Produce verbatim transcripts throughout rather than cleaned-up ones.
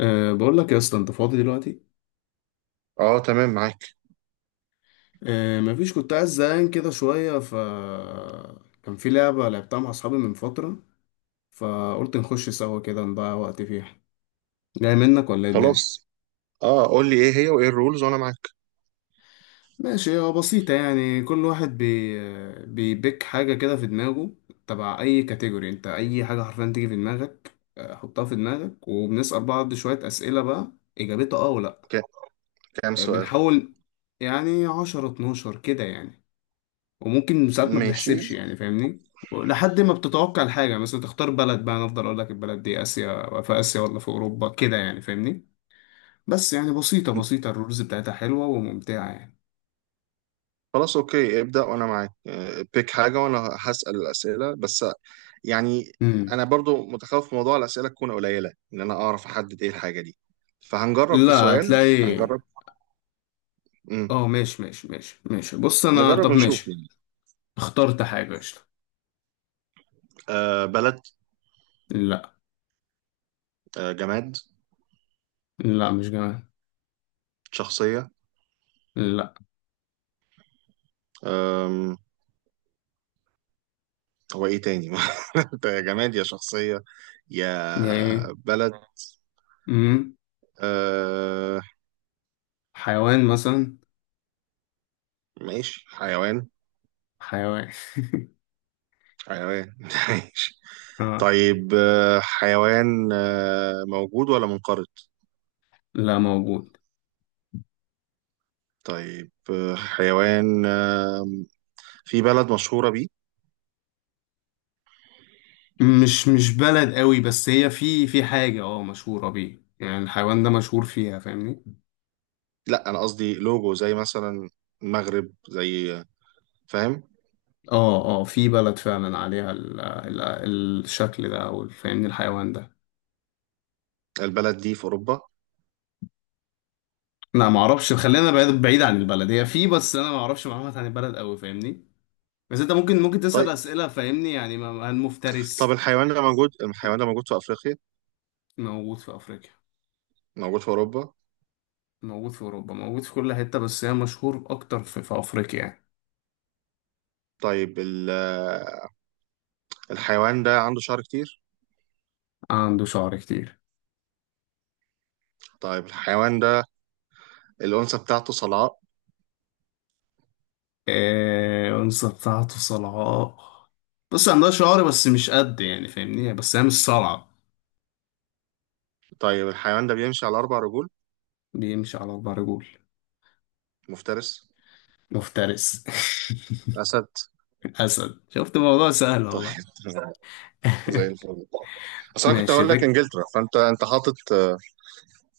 أه بقول لك يا اسطى، انت فاضي دلوقتي؟ اه، تمام معاك. أه مفيش، كنت عايز زهقان كده شويه ف كان في لعبه لعبتها مع اصحابي من فتره، فقلت نخش سوا كده نضيع وقت فيها. جاي منك ولا ايه الدنيا؟ خلاص. اه، قول لي ايه هي وايه الرولز وانا معاك. ماشي، هو بسيطه يعني. كل واحد بي بيبيك حاجه كده في دماغه، تبع اي كاتيجوري. انت اي حاجه حرفيا تيجي في دماغك، آه، حطها في دماغك، وبنسال بعض شويه اسئله بقى، اجابتها اه ولا لأ. ك- كام آه، سؤال؟ بنحاول يعني عشرة اتناشر كده يعني. وممكن ساعات ما ماشي. بنحسبش يعني، فاهمني، لحد ما بتتوقع الحاجة. مثلا تختار بلد بقى، أنا أفضل أقول لك البلد دي آسيا، في آسيا ولا في أوروبا كده يعني، فاهمني. بس يعني، بسيطة بسيطة الرولز بتاعتها حلوة وممتعة يعني. خلاص، اوكي، ابدأ وانا معاك، آه، بيك حاجة وانا هسأل الأسئلة بس يعني. امم. انا برضو متخوف من موضوع الأسئلة تكون قليلة ان انا اعرف احدد ايه الحاجة دي. فهنجرب في لا، سؤال، هتلاقي. هنجرب. مم. اه، ماشي ماشي ماشي ماشي. بص، أنا، نجرب طب ونشوف ماشي. يعني. اخترت حاجة، قشطة. آه، بلد؟ لا. آه، جماد؟ لا، مش جمال. شخصية؟ لا. آم، هو ايه تاني؟ انت يا جماد يا شخصية، يا يا إيه. بلد؟ امم. آه، حيوان مثلا. ماشي، حيوان. حيوان. حيوان ماشي. اه. طيب، آه، حيوان، آه، موجود ولا منقرض؟ لا، موجود. طيب، آه، حيوان آه، في بلد مشهورة بيه؟ مش مش بلد قوي، بس هي في في حاجة اه مشهورة بيه، يعني الحيوان ده مشهور فيها، فاهمني. لا، أنا قصدي لوجو زي مثلا المغرب، زي. فاهم؟ اه اه، في بلد فعلا عليها ال ال الشكل ده، او فاهمني، الحيوان ده. البلد دي في أوروبا؟ لا، ما اعرفش. خلينا بعيد بعيد عن البلد، هي في، بس انا ما اعرفش معلومات عن البلد قوي، فاهمني. بس انت ممكن ممكن تسأل طيب. أسئلة، فاهمني يعني، ما- ما طب، المفترس. الحيوان ده موجود كده. الحيوان ده موجود في أفريقيا؟ موجود في افريقيا. موجود في أوروبا؟ موجود في اوروبا، موجود في كل حتة، بس هي مشهور اكتر في, في افريقيا يعني. طيب، ال- آه، الحيوان ده عنده شعر كتير؟ عنده شعر كتير. طيب، الحيوان ده الأنثى بتاعته صلعاء؟ آه، أنثى بتاعته صلعاء. بص، عندها شعر بس مش قد، يعني فاهمني، بس هي مش صلعة. طيب، الحيوان ده بيمشي على أربع رجول؟ بيمشي على أربع رجول. مفترس؟ مفترس. أسد؟ أسد، شفت الموضوع سهل طيب والله. تمام. زي الفل. اصل انا كنت ماشي هقول لك بك. انجلترا، فانت انت حاطط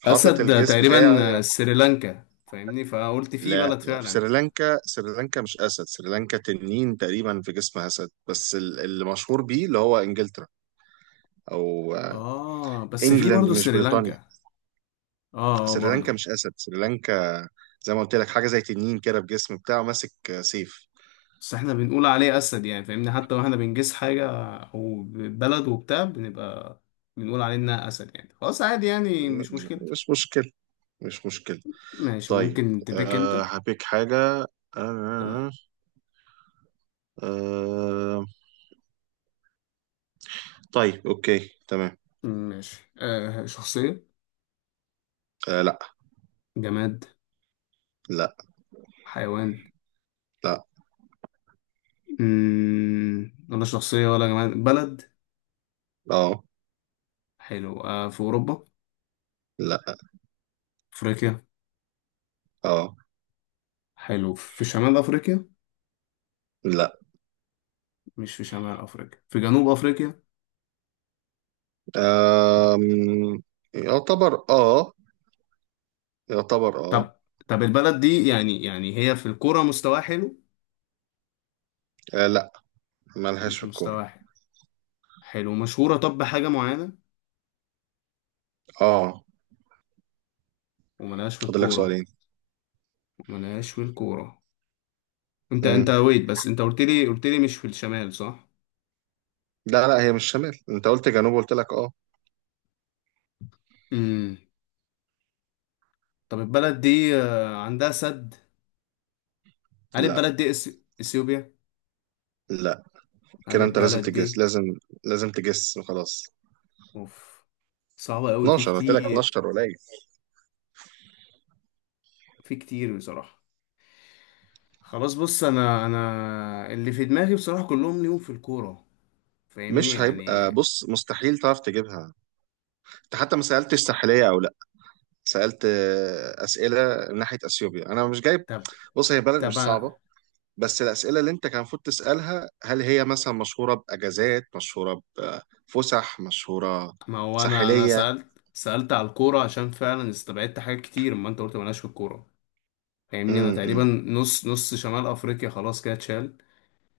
حاطط أسد ده الجيس بتاعي. تقريبا سريلانكا، فاهمني، فقلت في لا، بلد في فعلا. سريلانكا. سريلانكا مش اسد، سريلانكا تنين تقريبا في جسم اسد بس ال- اللي مشهور بيه اللي هو انجلترا، او آه، آه، بس في انجلاند، برضه مش بريطانيا. سريلانكا. آه آه، سريلانكا برضه. مش اسد، سريلانكا زي ما قلت لك حاجه زي تنين كده في جسم بتاعه ماسك آه، سيف. بس احنا بنقول عليه اسد، يعني فاهمني، حتى واحنا بنجس حاجه او بلد وبتاع، بنبقى بنقول عليه انها اسد، يعني خلاص عادي يعني، مش مشكله. مش مشكله، مش مشكله. ماشي، طيب، ممكن تبيك انت. أه، هبيك حاجه. أه، تمام. أه، أه. طيب، اوكي، تمام. ماشي، آه شخصيه؟ آه، لا. جماد؟ لا. حيوان؟ لا. مم. ولا شخصيه ولا جماد، بلد. اه. حلو، آه في اوروبا؟ لا. افريقيا؟ اه. حلو، في شمال افريقيا؟ لا. مش في شمال افريقيا، في جنوب افريقيا. آم، يعتبر اه، يعتبر اه. طب طب البلد دي يعني، يعني هي في الكوره مستواها حلو؟ آه، لا، مالهاش مش في الكورة. مستواها حلو. حلو، مشهورة طب بحاجة معينة؟ اه. وملهاش في فاضل لك الكورة. سؤالين. وملهاش في الكورة. انت انت مم. ويت، بس انت قلت لي قلت لي مش في الشمال، صح؟ لا، لا، هي مش شمال، انت قلت جنوب، قلت لك اه. امم. طب البلد دي، آه، عندها سد؟ هل لا. البلد دي إثي- اثيوبيا؟ لا، هل كده انت لازم البلد تجس، دي؟ لازم. لازم تجس، خلاص. اوف، صعبة قوي، في اتناشر قلت لك، كتير. اتناشر قليل. في كتير بصراحة. خلاص بص، انا انا اللي في دماغي، بصراحة كلهم ليهم في الكورة، فاهمني مش هيبقى، يعني. بص مستحيل تعرف تجيبها. انت حتى ما سألتش ساحلية او لا. سألت آه، أسئلة من ناحية أثيوبيا، أنا مش جايب. طب. بص، هي بلد طب، مش صعبة. بس الأسئلة اللي أنت كان المفروض تسألها هل هي مثلا مشهورة بأجازات، مشهورة بفسح، مشهورة، ما هو انا، انا ساحلية. سألت سألت على الكورة، عشان فعلا استبعدت حاجات كتير، ما انت قلت مالهاش في الكورة، فاهمني. انا تقريبا امم نص نص شمال افريقيا خلاص كده اتشال.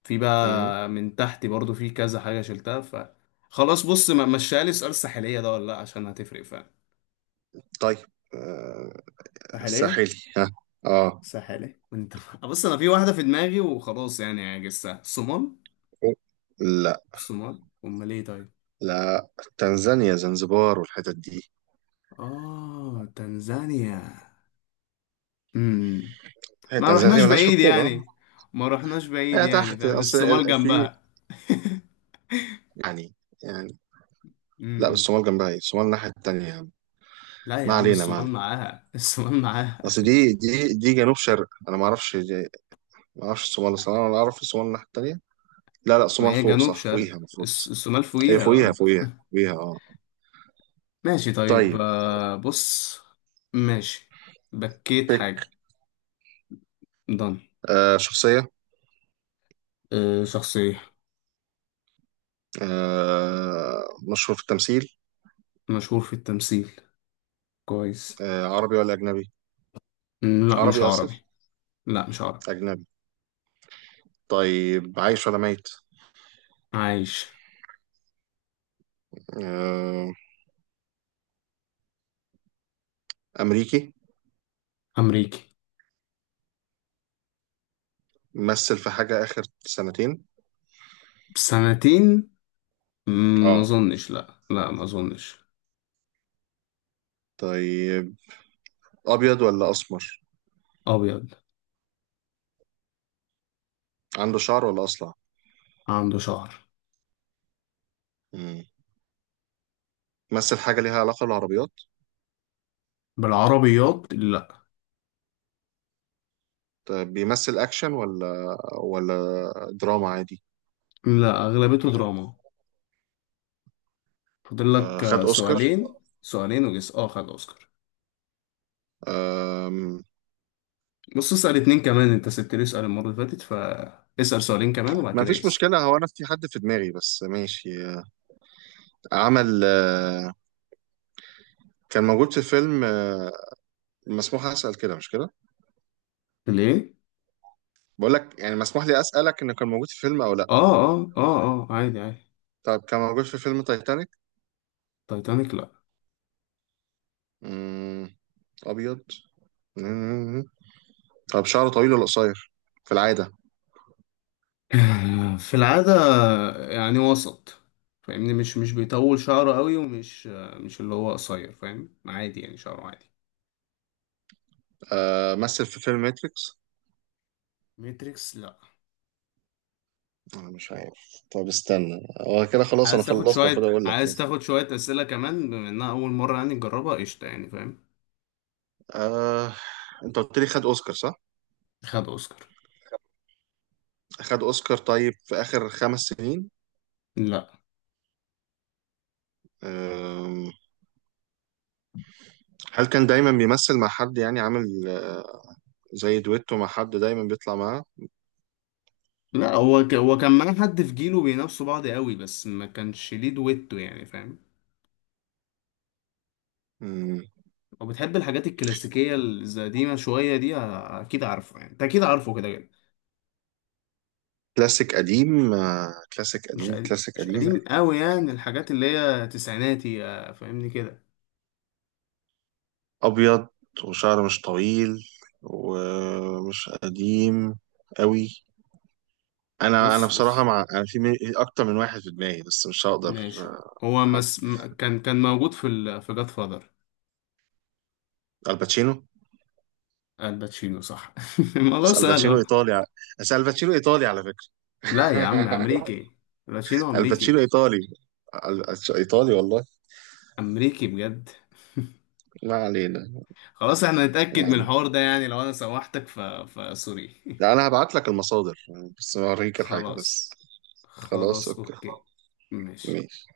في امم بقى من تحت برضو في كذا حاجة شلتها ف خلاص بص، ما مشيها لي، سؤال ساحلية ده ولا لا؟ عشان هتفرق فعلا. طيب، آه، ساحلية. ساحلي ها؟ اه. ساحلية انت. بص، انا في واحدة في دماغي وخلاص، يعني عجزتها الصومال. لا، الصومال امال ايه؟ طيب. لا. تنزانيا، زنزبار والحتت دي. اه، تنزانيا. امم. هي ما تنزانيا رحناش ملهاش في بعيد الكورة؟ يعني. ما رحناش بعيد هي يعني، تحت، فاهم، أصل الصومال ال- في جنبها. يعني يعني لا، امم. الصومال جنبها ايه؟ الصومال الناحية التانية يا عم. لا يا ما عم، علينا، ما الصومال علينا. معاها، الصومال معاها. اصل دي دي دي جنوب شرق، انا ما اعرفش دي- ما اعرفش الصومال، الصراحه انا اعرف الصومال الناحيه التانيه. لا، لا، ما الصومال هي فوق، جنوب صح؟ شرق. فوقيها المفروض. الص- الصومال هي فوقيها، فوقيها، اه. فوقيها. فوقيها اه. ماشي طيب، طيب. آه، بص. ماشي. بكيت بيك. حاجة. ضن. آه، شخصيه. آه، شخصية. آه. مشهور في التمثيل؟ مشهور في التمثيل. كويس. آه، عربي ولا اجنبي؟ مم، لا مش عربي؟ اسف. عربي. لا، مش عربي. اجنبي؟ طيب، عايش ولا ميت؟ عايش. آه. امريكي؟ أمريكي. مثل في حاجه اخر سنتين؟ سنتين. مم، ما اه. أظنش، لا لا، ما أظنش. طيب. ابيض ولا اسمر؟ أبيض. عنده شعر ولا اصلع؟ عنده شعر. مم. مثل حاجه ليها علاقه بالعربيات؟ بالعربيات، لا. طيب، بيمثل اكشن ولا ولا دراما عادي؟ لا، اغلبيته دراما. فاضل آه، لك خد آه، اوسكار؟ سؤالين سؤالين، وجس. اه خد اوسكار. آم، بص، اسال اتنين كمان، انت سبت لي سؤال المره اللي فاتت، فاسال سؤالين كمان، وبعد ما كده فيش جس. مشكله، هو انا في حد في دماغي بس ماشي، آه، عمل آه، كان موجود في فيلم آه، مسموح اسال كده مش كده؟ ليه؟ بقول لك يعني مسموح لي اسالك انه كان موجود في فيلم او لا. اه اه اه اه، عادي عادي. طب كان موجود في فيلم تايتانيك؟ تايتانيك، لا. مم، ابيض. مم، طب شعره طويل ولا قصير في العاده؟ في العاده، يعني وسط، فاهمني. مش مش بيطول شعره قوي، ومش آه، مش اللي هو قصير، فاهم، عادي يعني، شعره عادي. آه، مثل في فيلم ماتريكس؟ ماتريكس، لا. انا مش عارف. طب استنى. هو كده خلاص، انا عايز تاخد خلصت، شوية المفروض اقول لك عايز يعني. تاخد شوية أسئلة كمان، بما إنها أول مرة يعني تجربها، قشطة يعني، فاهم. آه، انت قلت لي خد اوسكار، صح؟ خد اوسكار. خد اوسكار. طيب، في اخر خمس سنين؟ لا. آه، هل كان دايما بيمثل مع حد يعني عامل آه، زي دويتو مع حد دايما بيطلع معاه؟ لا، هو ك... هو كان معاه حد في جيله بينافسوا بعض قوي، بس ما كانش ليه دويتو، يعني فاهم. مم، لو بتحب الحاجات الكلاسيكيه القديمه شويه دي، ه- اكيد عارفه يعني، انت اكيد عارفه كده كده. كلاسيك قديم، آه، كلاسيك مش قديم، قديم كلاسيك مش قديم. قديم قوي، يعني الحاجات اللي هي تسعيناتي، آه، فاهمني كده. ابيض، وشعر مش طويل، ومش قديم قوي. انا انا بص بصراحة، بص، مع انا في مي- اكتر من واحد في دماغي بس مش هقدر. ماشي. آه، هو حد. مس... م- كان كان موجود في ال... في جاد فادر. الباتشينو. الباتشينو صح، الموضوع بس سهل الباتشينو أهو. ايطالي ع- بس الباتشينو ايطالي على فكره. لا يا عم، امريكي. الباتشينو الباتشينو امريكي. ايطالي. ال- ايطالي والله. امريكي بجد. ما علينا، خلاص، احنا ما نتأكد من علينا. الحوار ده يعني، لو انا سوحتك ف... فسوري. لا، انا هبعت لك المصادر، بس اوريك الحاجه خلاص. بس. خلاص، خلاص، اوكي. اوكي. ماشي. ماشي.